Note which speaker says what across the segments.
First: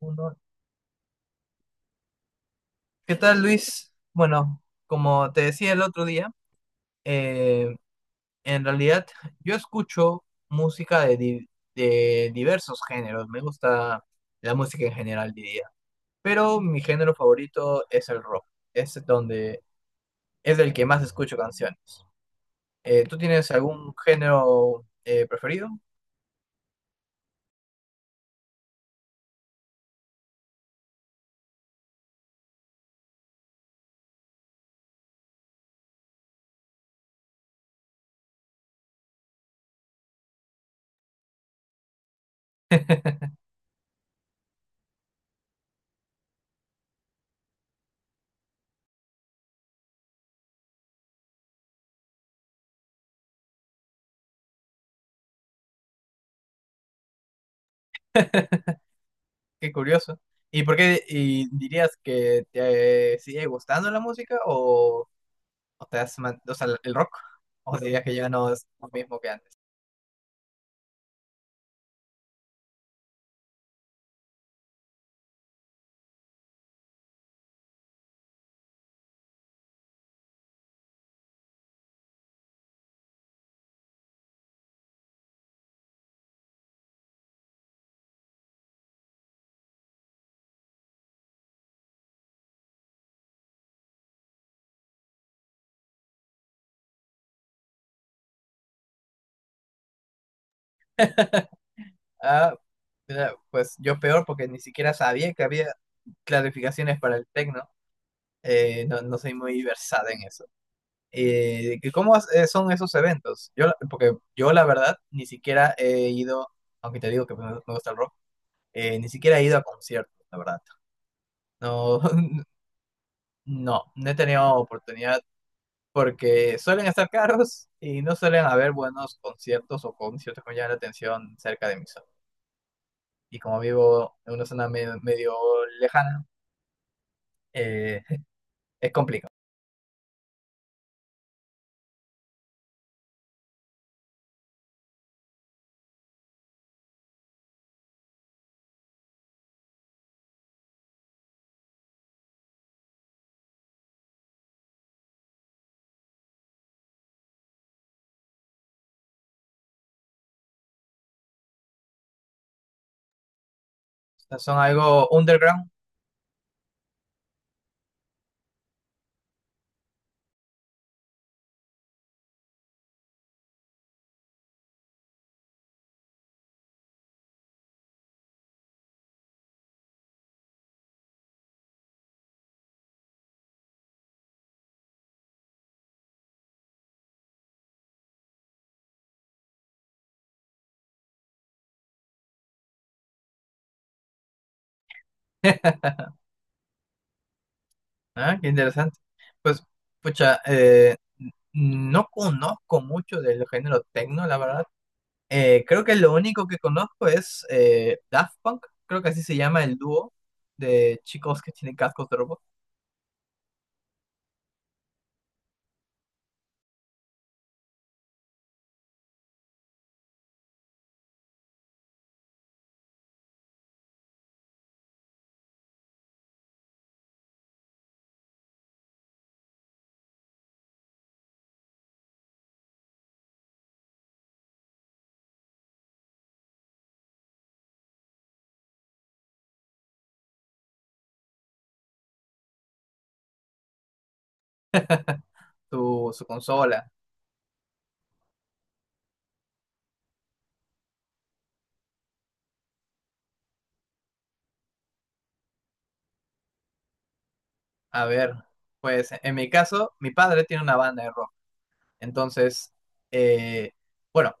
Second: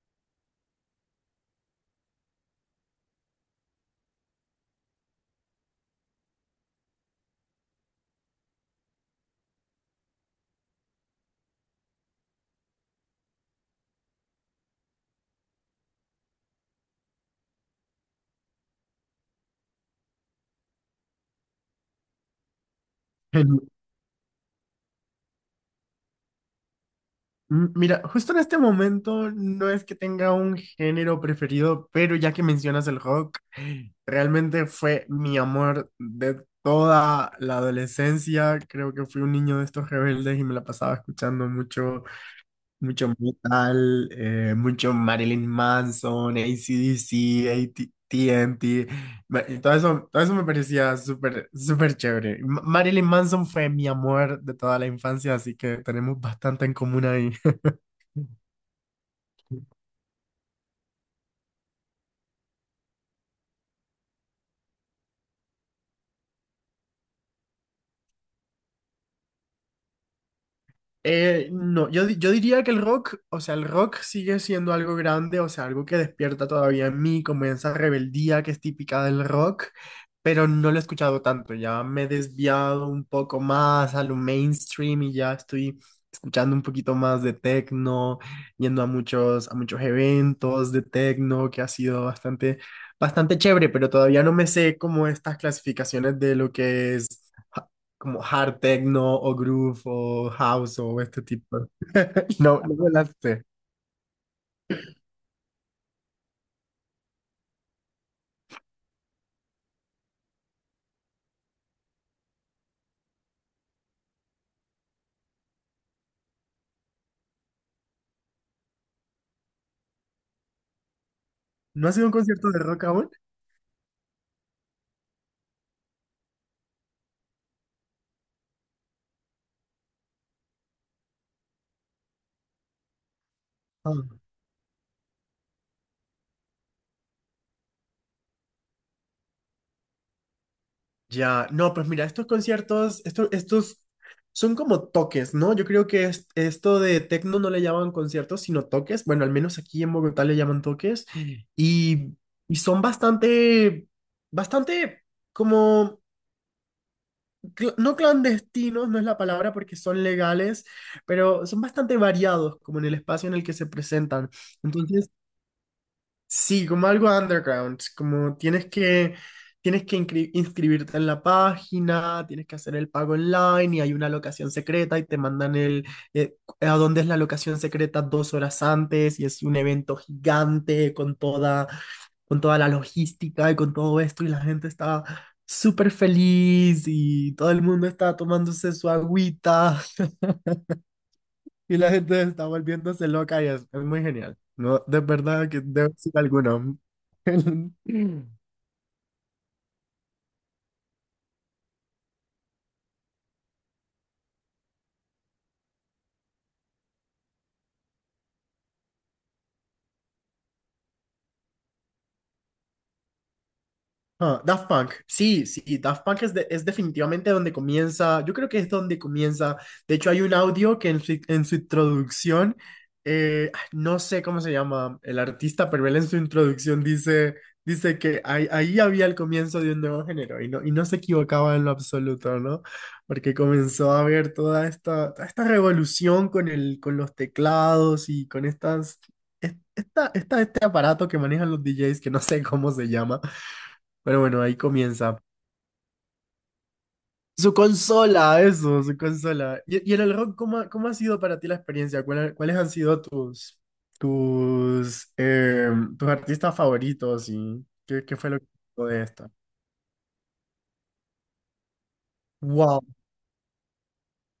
Speaker 1: Uno. ¿Qué tal, Luis? Bueno, como te decía el otro día, eh, en realidad yo escucho música de diversos géneros. Me gusta la música en general, diría. Pero mi género favorito es el rock. Es donde es el que más escucho canciones. ¿Tú tienes
Speaker 2: El-
Speaker 1: algún género preferido?
Speaker 2: Mira, justo en este momento no es que tenga un género preferido, pero ya que mencionas el rock, realmente fue mi amor de toda la adolescencia. Creo que fui un niño de estos rebeldes y me la pasaba escuchando mucho metal, mucho Marilyn Manson, AC/DC, AT&T, y todo eso me parecía súper, súper chévere. Marilyn Manson fue mi amor de toda la infancia, así que tenemos bastante en común ahí.
Speaker 1: Qué curioso. ¿Y por qué y dirías que te sigue gustando la música? O ¿O o sea, el rock? ¿O dirías que ya no es lo mismo que antes?
Speaker 2: No, yo diría que el rock, o sea, el rock sigue siendo algo grande, o sea, algo que despierta todavía en mí, como esa rebeldía que es típica del rock, pero no lo he escuchado tanto, ya me he desviado un poco más a lo mainstream y ya estoy escuchando un poquito más de techno, yendo a muchos eventos de techno, que ha sido bastante, bastante chévere, pero todavía no me sé como estas clasificaciones de lo que es como hard techno o groove o house o este tipo.
Speaker 1: Ah,
Speaker 2: No, no me las.
Speaker 1: mira, pues yo peor porque ni siquiera sabía que había clarificaciones para el techno. No, no soy muy versada en eso. ¿Y son esos eventos? Porque yo la verdad ni siquiera he ido, aunque te digo que me gusta el rock, ni siquiera he ido a conciertos, la verdad.
Speaker 2: ¿No ha
Speaker 1: No.
Speaker 2: sido un concierto de rock aún?
Speaker 1: No, no he tenido oportunidad porque suelen estar caros y no suelen haber buenos conciertos o conciertos que me llamen la atención cerca de mi zona. Y como vivo
Speaker 2: Ah.
Speaker 1: en una zona medio lejana, eh, es complicado.
Speaker 2: Ya, no, pues mira, estos conciertos, estos son como toques, ¿no? Yo creo que esto de tecno no le llaman conciertos, sino toques. Bueno, al menos aquí en Bogotá le llaman toques. Y, y son bastante, bastante como no clandestinos, no es la palabra porque son legales, pero son bastante variados como en el espacio en el que se
Speaker 1: O
Speaker 2: presentan.
Speaker 1: sea, son algo
Speaker 2: Entonces,
Speaker 1: underground.
Speaker 2: sí, como algo underground, como tienes que inscribirte en la página, tienes que hacer el pago online y hay una locación secreta y te mandan el, eh, a dónde es la locación secreta 2 horas antes y es un evento gigante con toda la logística y con todo esto y la gente está súper feliz y todo el mundo está tomándose su agüita. Y la gente está volviéndose loca y es muy genial. No, de verdad que debe ser alguno.
Speaker 1: ¿Ah? Qué interesante. Pues, pucha, no conozco mucho del género techno, la verdad. Creo que lo único que conozco es Daft Punk, creo que así se llama el dúo de chicos que tienen cascos de robot,
Speaker 2: Ah, Daft Punk, sí, sí, Daft Punk es definitivamente donde comienza, yo creo que es donde comienza, de hecho hay un audio que en su introducción, no sé cómo se llama el artista, pero él en su introducción dice que ahí había el comienzo de un nuevo género y no se equivocaba en lo absoluto, ¿no? Porque comenzó a haber toda esta revolución con los teclados y con estas... este aparato que manejan los DJs, que no sé cómo se llama, pero bueno, ahí comienza.
Speaker 1: su consola.
Speaker 2: Su consola, eso, su consola. Y en el rock, ¿¿ cómo ha sido para ti la experiencia? ¿ cuáles han sido tus, eh, tus artistas favoritos y
Speaker 1: A
Speaker 2: qué fue
Speaker 1: ver,
Speaker 2: lo que pasó de
Speaker 1: pues
Speaker 2: esta?
Speaker 1: en mi caso, mi padre tiene una banda de rock. Entonces,
Speaker 2: Wow,
Speaker 1: eh, bueno,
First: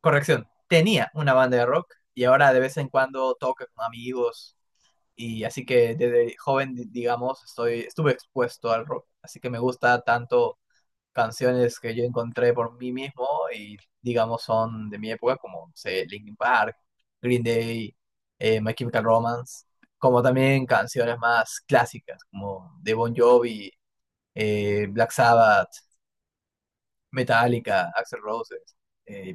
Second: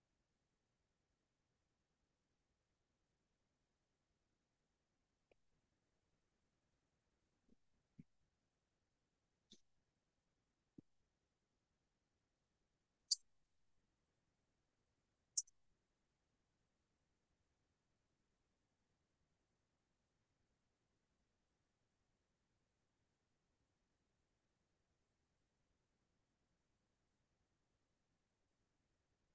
Speaker 1: corrección, tenía una banda de rock y ahora de vez en cuando toca con amigos, y así que desde joven, digamos, estuve expuesto al rock. Así que me gusta tanto canciones que yo encontré por mí mismo y digamos son de mi época como, no sé, Linkin Park, Green Day, My Chemical Romance, como también canciones más clásicas como de Bon Jovi, Black Sabbath, Metallica, Axl Rose, eh,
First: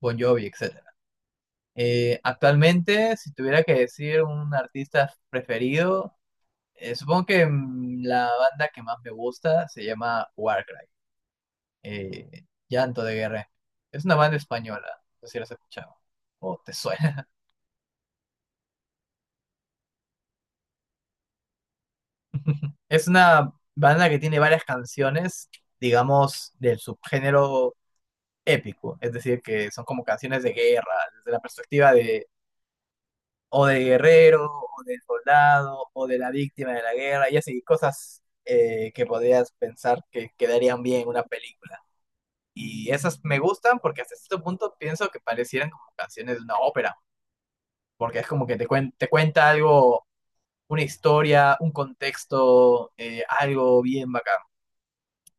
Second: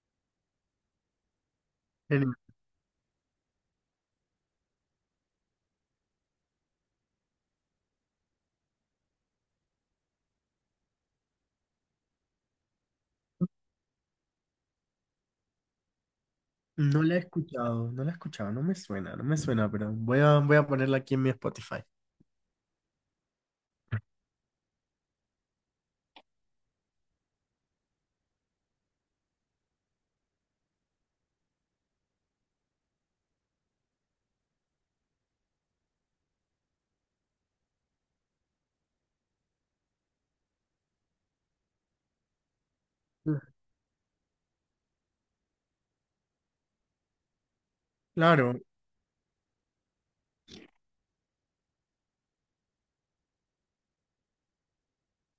Speaker 1: Bon Jovi, etcétera.
Speaker 2: genial.
Speaker 1: Actualmente, si tuviera que decir un artista preferido, supongo que la banda que más me gusta se llama Warcry, Llanto de Guerra. Es una banda española, no sé si la has escuchado o te
Speaker 2: No la he
Speaker 1: suena.
Speaker 2: escuchado, no la he escuchado, no me suena, no me suena, pero voy a ponerla aquí en mi Spotify.
Speaker 1: Es una banda que tiene varias canciones, digamos, del subgénero épico, es decir, que son como canciones de guerra, desde la perspectiva de o de guerrero, o del soldado, o de la víctima de la guerra, y así, cosas, que podrías pensar que quedarían bien en una película. Y esas me gustan porque hasta cierto punto pienso que parecieran como canciones de una ópera, porque es como que
Speaker 2: Claro,
Speaker 1: te cuenta algo, una historia, un contexto, algo bien bacán.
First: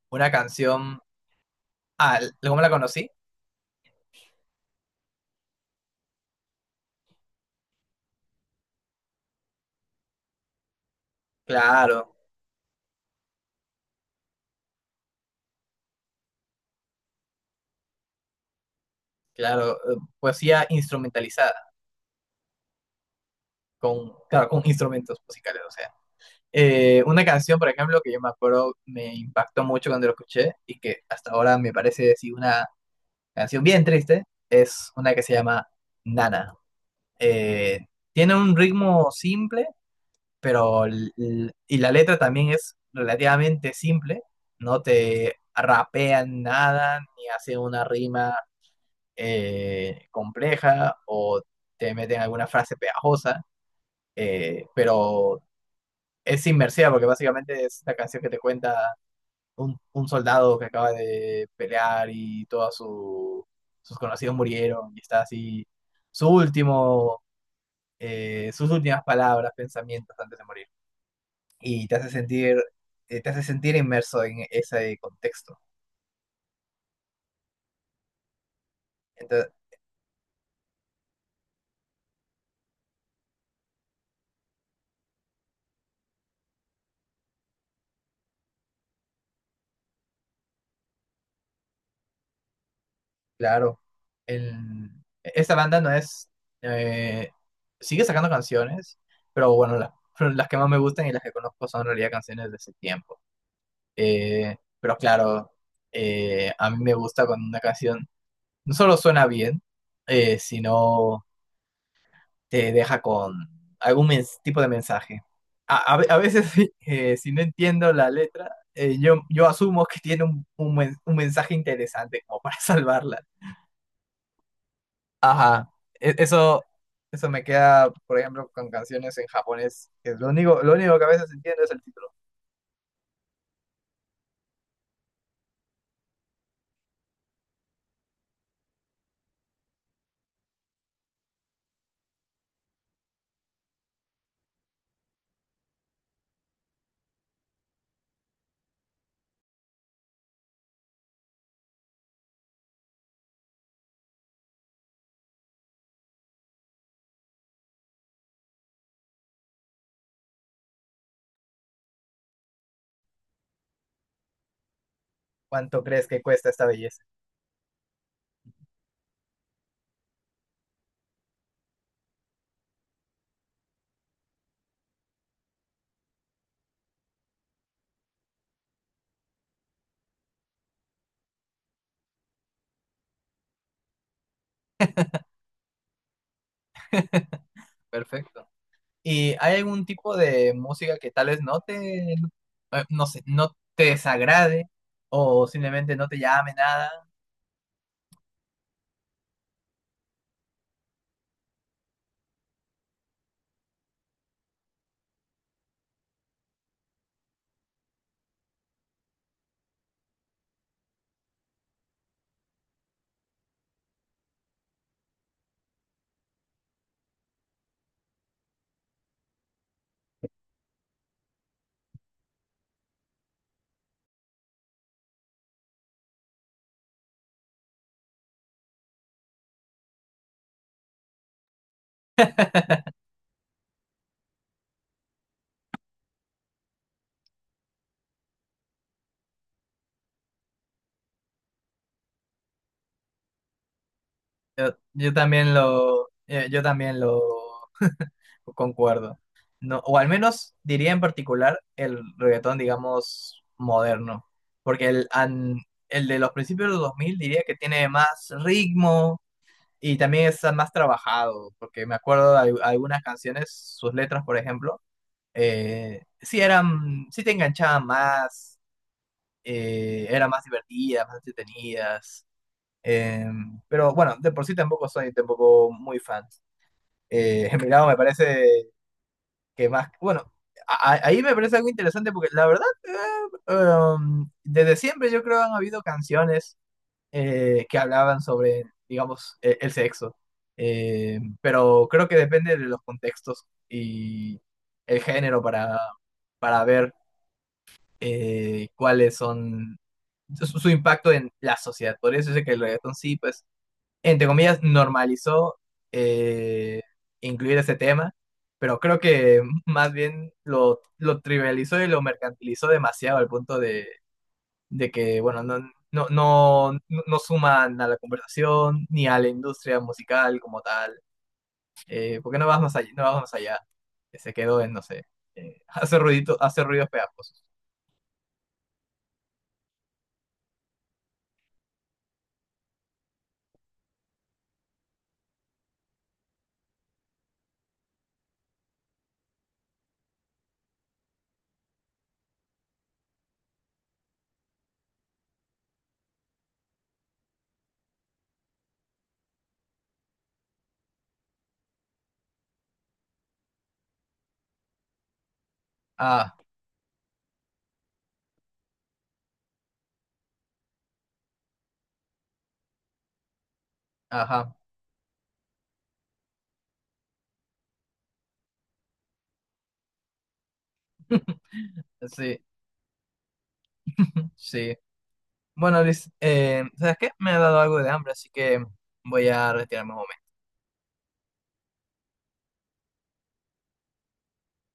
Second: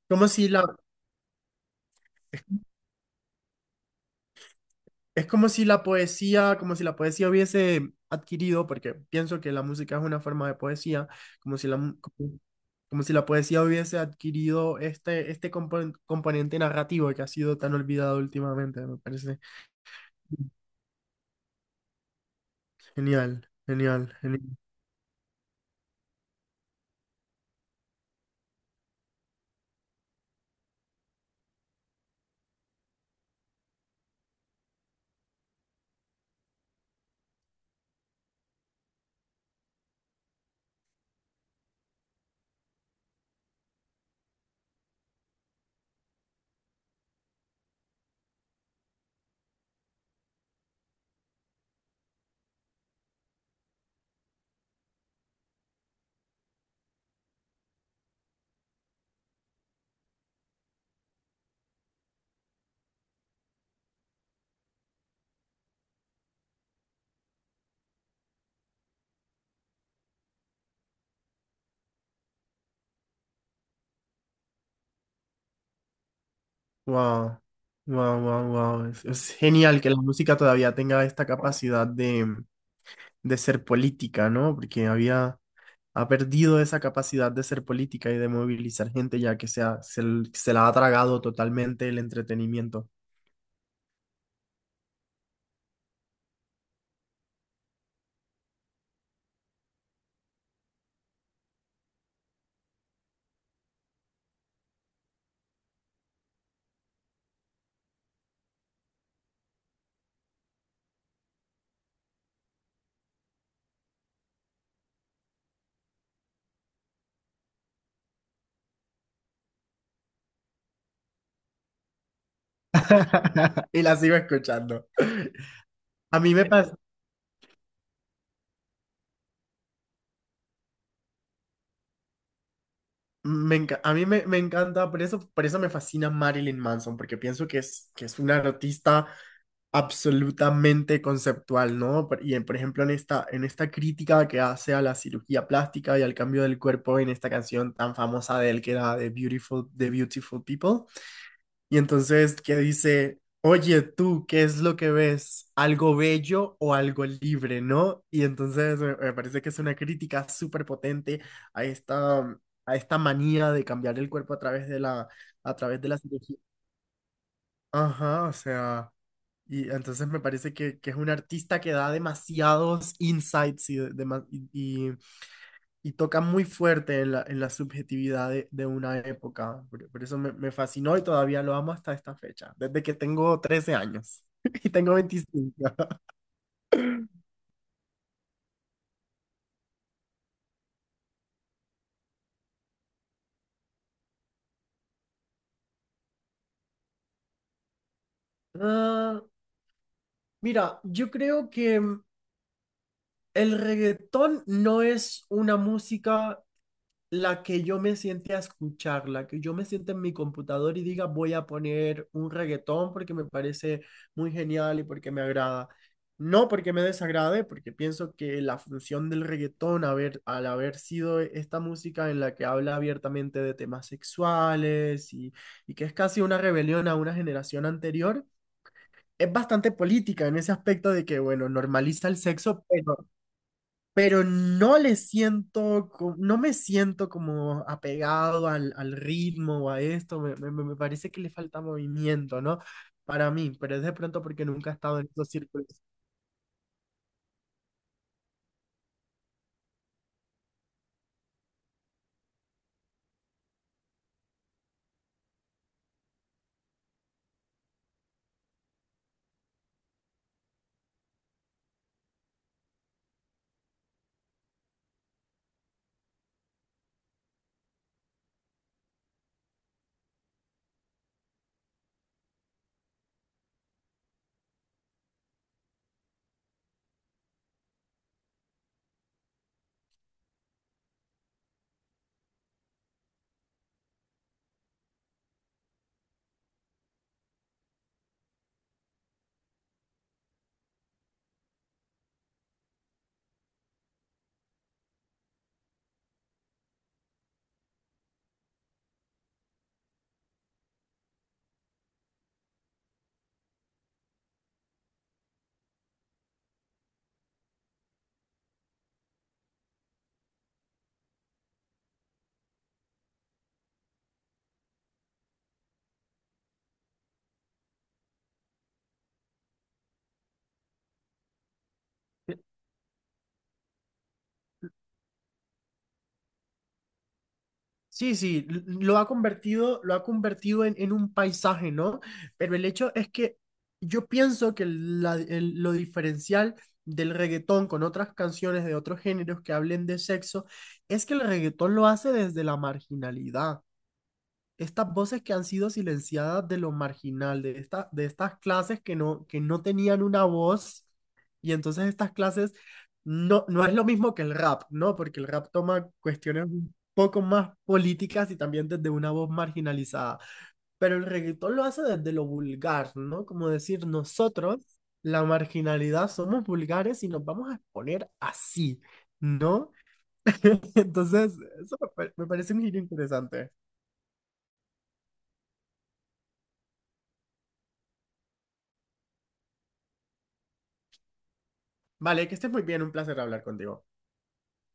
Speaker 2: como
Speaker 1: Una
Speaker 2: si la,
Speaker 1: canción, ah, ¿cómo la conocí?
Speaker 2: es como si la poesía, hubiese adquirido, porque pienso que la música es una forma de poesía, como si la, mu-
Speaker 1: Claro,
Speaker 2: como, como si la poesía hubiese adquirido este componente narrativo que ha sido tan olvidado últimamente, me parece.
Speaker 1: claro, poesía instrumentalizada,
Speaker 2: Genial, genial,
Speaker 1: con, claro,
Speaker 2: genial.
Speaker 1: con instrumentos musicales, o sea. Una canción, por ejemplo, que yo me acuerdo me impactó mucho cuando lo escuché y que hasta ahora me parece, sí, una canción bien triste, es una que se llama Nana. Eh, Tiene un ritmo simple, pero y la letra también es relativamente simple, no te rapean nada ni hacen una rima compleja o te meten alguna frase pegajosa, pero es inmersiva porque básicamente es la canción que te cuenta un soldado que acaba de pelear y todos sus conocidos murieron y está así su último, sus últimas palabras, pensamientos antes de morir. Y te hace sentir inmerso en ese contexto.
Speaker 2: Wow, wow, wow, wow. Es
Speaker 1: Entonces,
Speaker 2: genial que la música todavía tenga esta capacidad de ser política, ¿no? Porque ha perdido esa capacidad de ser política y de movilizar gente, ya que se la ha tragado totalmente el entretenimiento.
Speaker 1: claro, el- esta banda no es, eh, sigue sacando canciones, pero bueno, pero las que más me gustan y las que conozco son en realidad canciones de ese tiempo. Pero claro, a mí me gusta cuando una canción no solo suena bien, sino te deja con algún tipo de mensaje. A veces, si no entiendo la letra, yo asumo que tiene un men- un mensaje interesante como para salvarla.
Speaker 2: Y la sigo escuchando.
Speaker 1: Ajá, e-
Speaker 2: A mí me,
Speaker 1: eso,
Speaker 2: pas-
Speaker 1: eso me queda, por ejemplo, con canciones en japonés, que es lo único que a veces entiendo es el título.
Speaker 2: me, enca- a mí me, me encanta, por eso me fascina Marilyn Manson, porque pienso que que es una artista absolutamente conceptual, ¿no? Por ejemplo, en esta crítica que hace a la cirugía plástica y al cambio del cuerpo en esta canción tan famosa de él que era The Beautiful People. Y entonces que dice, oye tú, ¿qué es lo que ves? ¿Algo bello o algo libre, no? Y entonces me parece que es una crítica súper potente a esta manía de cambiar el cuerpo a través de la, a través
Speaker 1: ¿Cuánto
Speaker 2: de la
Speaker 1: crees que
Speaker 2: cirugía.
Speaker 1: cuesta esta belleza?
Speaker 2: Ajá, o sea, y entonces me parece que es un artista que da demasiados insights y toca muy fuerte en la subjetividad de una época. Por eso me fascinó y todavía lo amo hasta esta fecha, desde que tengo 13 años y tengo 25.
Speaker 1: Perfecto. ¿Y hay algún tipo de música que tal vez no te, no sé, no te desagrade o simplemente no te llame nada?
Speaker 2: Ah, mira, yo creo que el reggaetón no es una música la que yo me siente a escuchar, la que yo me siente en mi computador y diga voy a poner un reggaetón porque me parece muy genial y porque me agrada. No porque me desagrade, porque pienso que la función del reggaetón al haber sido esta música en la que habla abiertamente de temas sexuales y que es casi una rebelión a una generación anterior, es bastante política en ese aspecto de que, bueno, normaliza el sexo, pero no le siento, no me siento como apegado al ritmo o a esto, me parece que le falta movimiento, ¿no? Para mí, pero es de pronto porque nunca he estado en esos círculos.
Speaker 1: Yo también lo concuerdo. No, o al menos diría en particular el reggaetón, digamos, moderno. Porque el de los principios de los 2000 diría que tiene más ritmo y también está más trabajado. Porque me acuerdo de algunas canciones, sus letras, por ejemplo, sí eran, sí te enganchaban más, eran más divertidas, más entretenidas. eh, pero bueno, de por sí tampoco soy tampoco muy fan. Milagro me parece que más, bueno, ahí me parece algo interesante porque la verdad, desde siempre yo creo han habido canciones, que hablaban sobre, digamos, el sexo. Pero creo que depende de los contextos y el género para, ver cuáles son su impacto en la sociedad. Por eso sé que el reggaetón sí, pues, entre comillas, normalizó, eh, incluir ese tema, pero creo que más bien lo trivializó y lo mercantilizó demasiado al punto de que, bueno, no suman a la conversación ni a la industria musical como tal. ¿Por qué no vas más allá? No vamos más allá. Que se quedó en, no sé, hace ruidito, hace ruidos pegajosos.
Speaker 2: Sí, sí, lo ha convertido, en un paisaje, ¿no? Pero el hecho es que yo pienso que lo diferencial del reggaetón con otras canciones de otros géneros que hablen de sexo es que el reggaetón lo hace desde la marginalidad. Estas voces que han sido silenciadas de lo marginal, de estas clases que no tenían una voz, y entonces estas clases no es lo mismo que el rap, ¿no? Porque el rap toma
Speaker 1: Ah,
Speaker 2: cuestiones un poco más políticas y también desde una voz marginalizada, pero el reggaetón lo hace desde lo vulgar, ¿no? Como decir,
Speaker 1: ajá.
Speaker 2: nosotros, la marginalidad, somos vulgares y nos vamos a exponer así, ¿no? Entonces, eso me
Speaker 1: Sí,
Speaker 2: parece un giro interesante.
Speaker 1: sí. Bueno, Liz, ¿sabes qué? Me ha dado algo de hambre, así que voy a retirarme un momento.
Speaker 2: Vale, que estés muy bien, un placer hablar contigo.